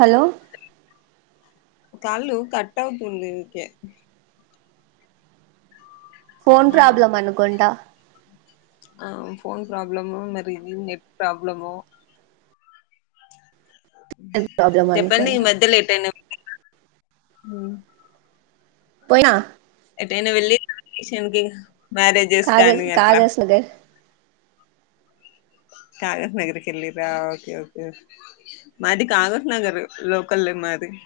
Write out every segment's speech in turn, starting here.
Hello call cut అవుతుంది okay phone problem అనుకుంట ఆ ఫోన్ ప్రాబ్లమో మరి ఇది నెట్ ప్రాబ్లమో నెట్ ప్రాబ్లం చెప్పండి ఈ అనుకుంటా మధ్యలో ఎటైనా పోయ్న ఎటైనా వెళ్ళి ఓకేషన్‌కీ మ్యారేజెస్ కాగజ్ కానీ అట్లా కాగజ్ నగర్ [inaudible] కాగస్ నాగర్ కి వెళ్ళిరా ఓకే ఓకే మాది కాగస్ నాగర్ లోకలే మాది [inaudible]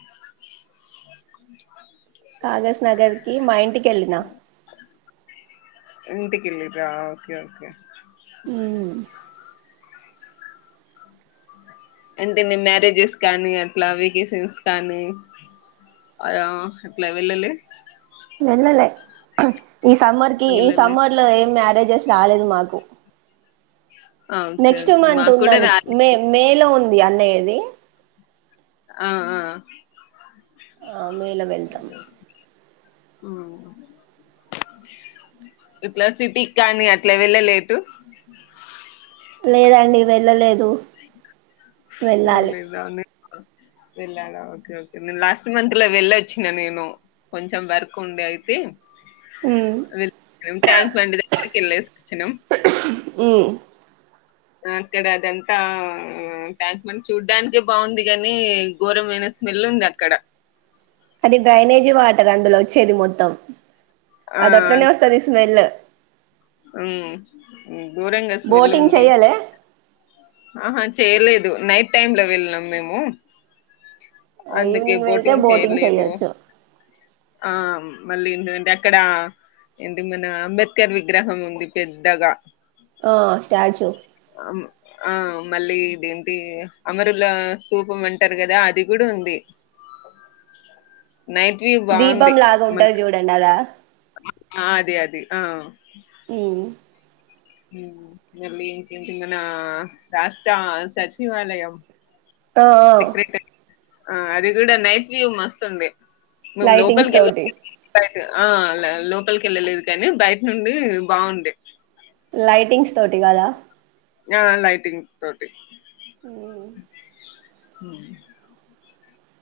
కాగస్ నాగర్ కి మా ఇంటికి ఏళ్ళిన ఇంటికెళ్ళిండ్రా ఓకే ఓకే మ్మ్ అంటే నె మ్యారేజెస్ కానీ అట్లా వెకేషన్స్ కానీ అయ అట్ల వెళ్లలే వెళ్లలే ఈ సమ్మర్ కి ఈ వెళ్ళలే సమ్మర్ లో ఏ మ్యారే జ్స్ రాలేదు మాకు ఆ, ఓకే నెక్స్ట్ ఓకే మంత్ మాకు కూడా ఉందనుకు రాలే మే మే లో ఉంది అన్నయ్యది ఆ ఆ ఆ మేలో వెళ్తాం హ్మ్ ఇట్లా సిటీకి కానీ అట్లే వెళ్ళలే ఎటు [unintelligible] లేదండి వెళ్ళలేదు వెళ్ళాలి ఏళ్లేదా నిక్ నేను లాస్ట్ మంత్ లో వెళ్ళొచ్చిన నేను కొంచెం వర్క్ ఉండే అయితే మ్మ్ వీల్ ట్యాంక్ బండ్ దగ్గరికి వెళ్లేసొచ్చినం హ్మ్ అక్కడ అదంతా ట్యాంక్ బండ్ చూడ్డానికే బాగుంది కాని ఘోరమైన స్ స్మెల్ ఉంది అక్కడ అది డ్రైనేజీ వాటర్ అందులో వచ్చేది మొత్తం. ఆ అదట్లనే వస్తాది స్మెల్ హ్మ్ ఘోరంగా స్మెల్ బోటింగ్ ఉంది. చెయ్యాలే ఆహా చేయలే దు నైట్ టైమ్ లో వెళ్ళినం మేము. అందుకే ఈవినింగ్ వెళ్తే బోటింగ్ చేయలేదు. చెయొచ్చు ఆ మళ్ళీ ఏంటంటే అక్కడ ఏంటి మన అంబేద్కర్ విగ్రహం ఉంది పెద్దగా. ఆ స్టాచు అమ్ ఆ మళ్ళీ ఇదేంటి అమరుల స్తూపం అంటారు కదా అది కూడా ఉంది. నైట్వివ్ దీపం బాగుంది లాగా మన్ ఉంటది చూడండి అలా ఆ అదే అది ఆ ఉమ్. హ్మ్ మళ్ళీ ఇంకేంటి మన రాష్ట్ర సచివాలయం ఆ ఆ సెక్రటరీ ఆ అది కూడా నైట్ వ్యూ మస్తు ఉంది. మేము లైటింగ్స్ లోపలికి వెళ్ తోటి [unintelligible] ఆ ల లోపలికి వెళ్ళలేదు కానీ బయట నుండి బాగుండే. లైటింగ్స్ తోటి కదా? ఆ లైటింగ్ తోటి. హ్మ్ హ్మ్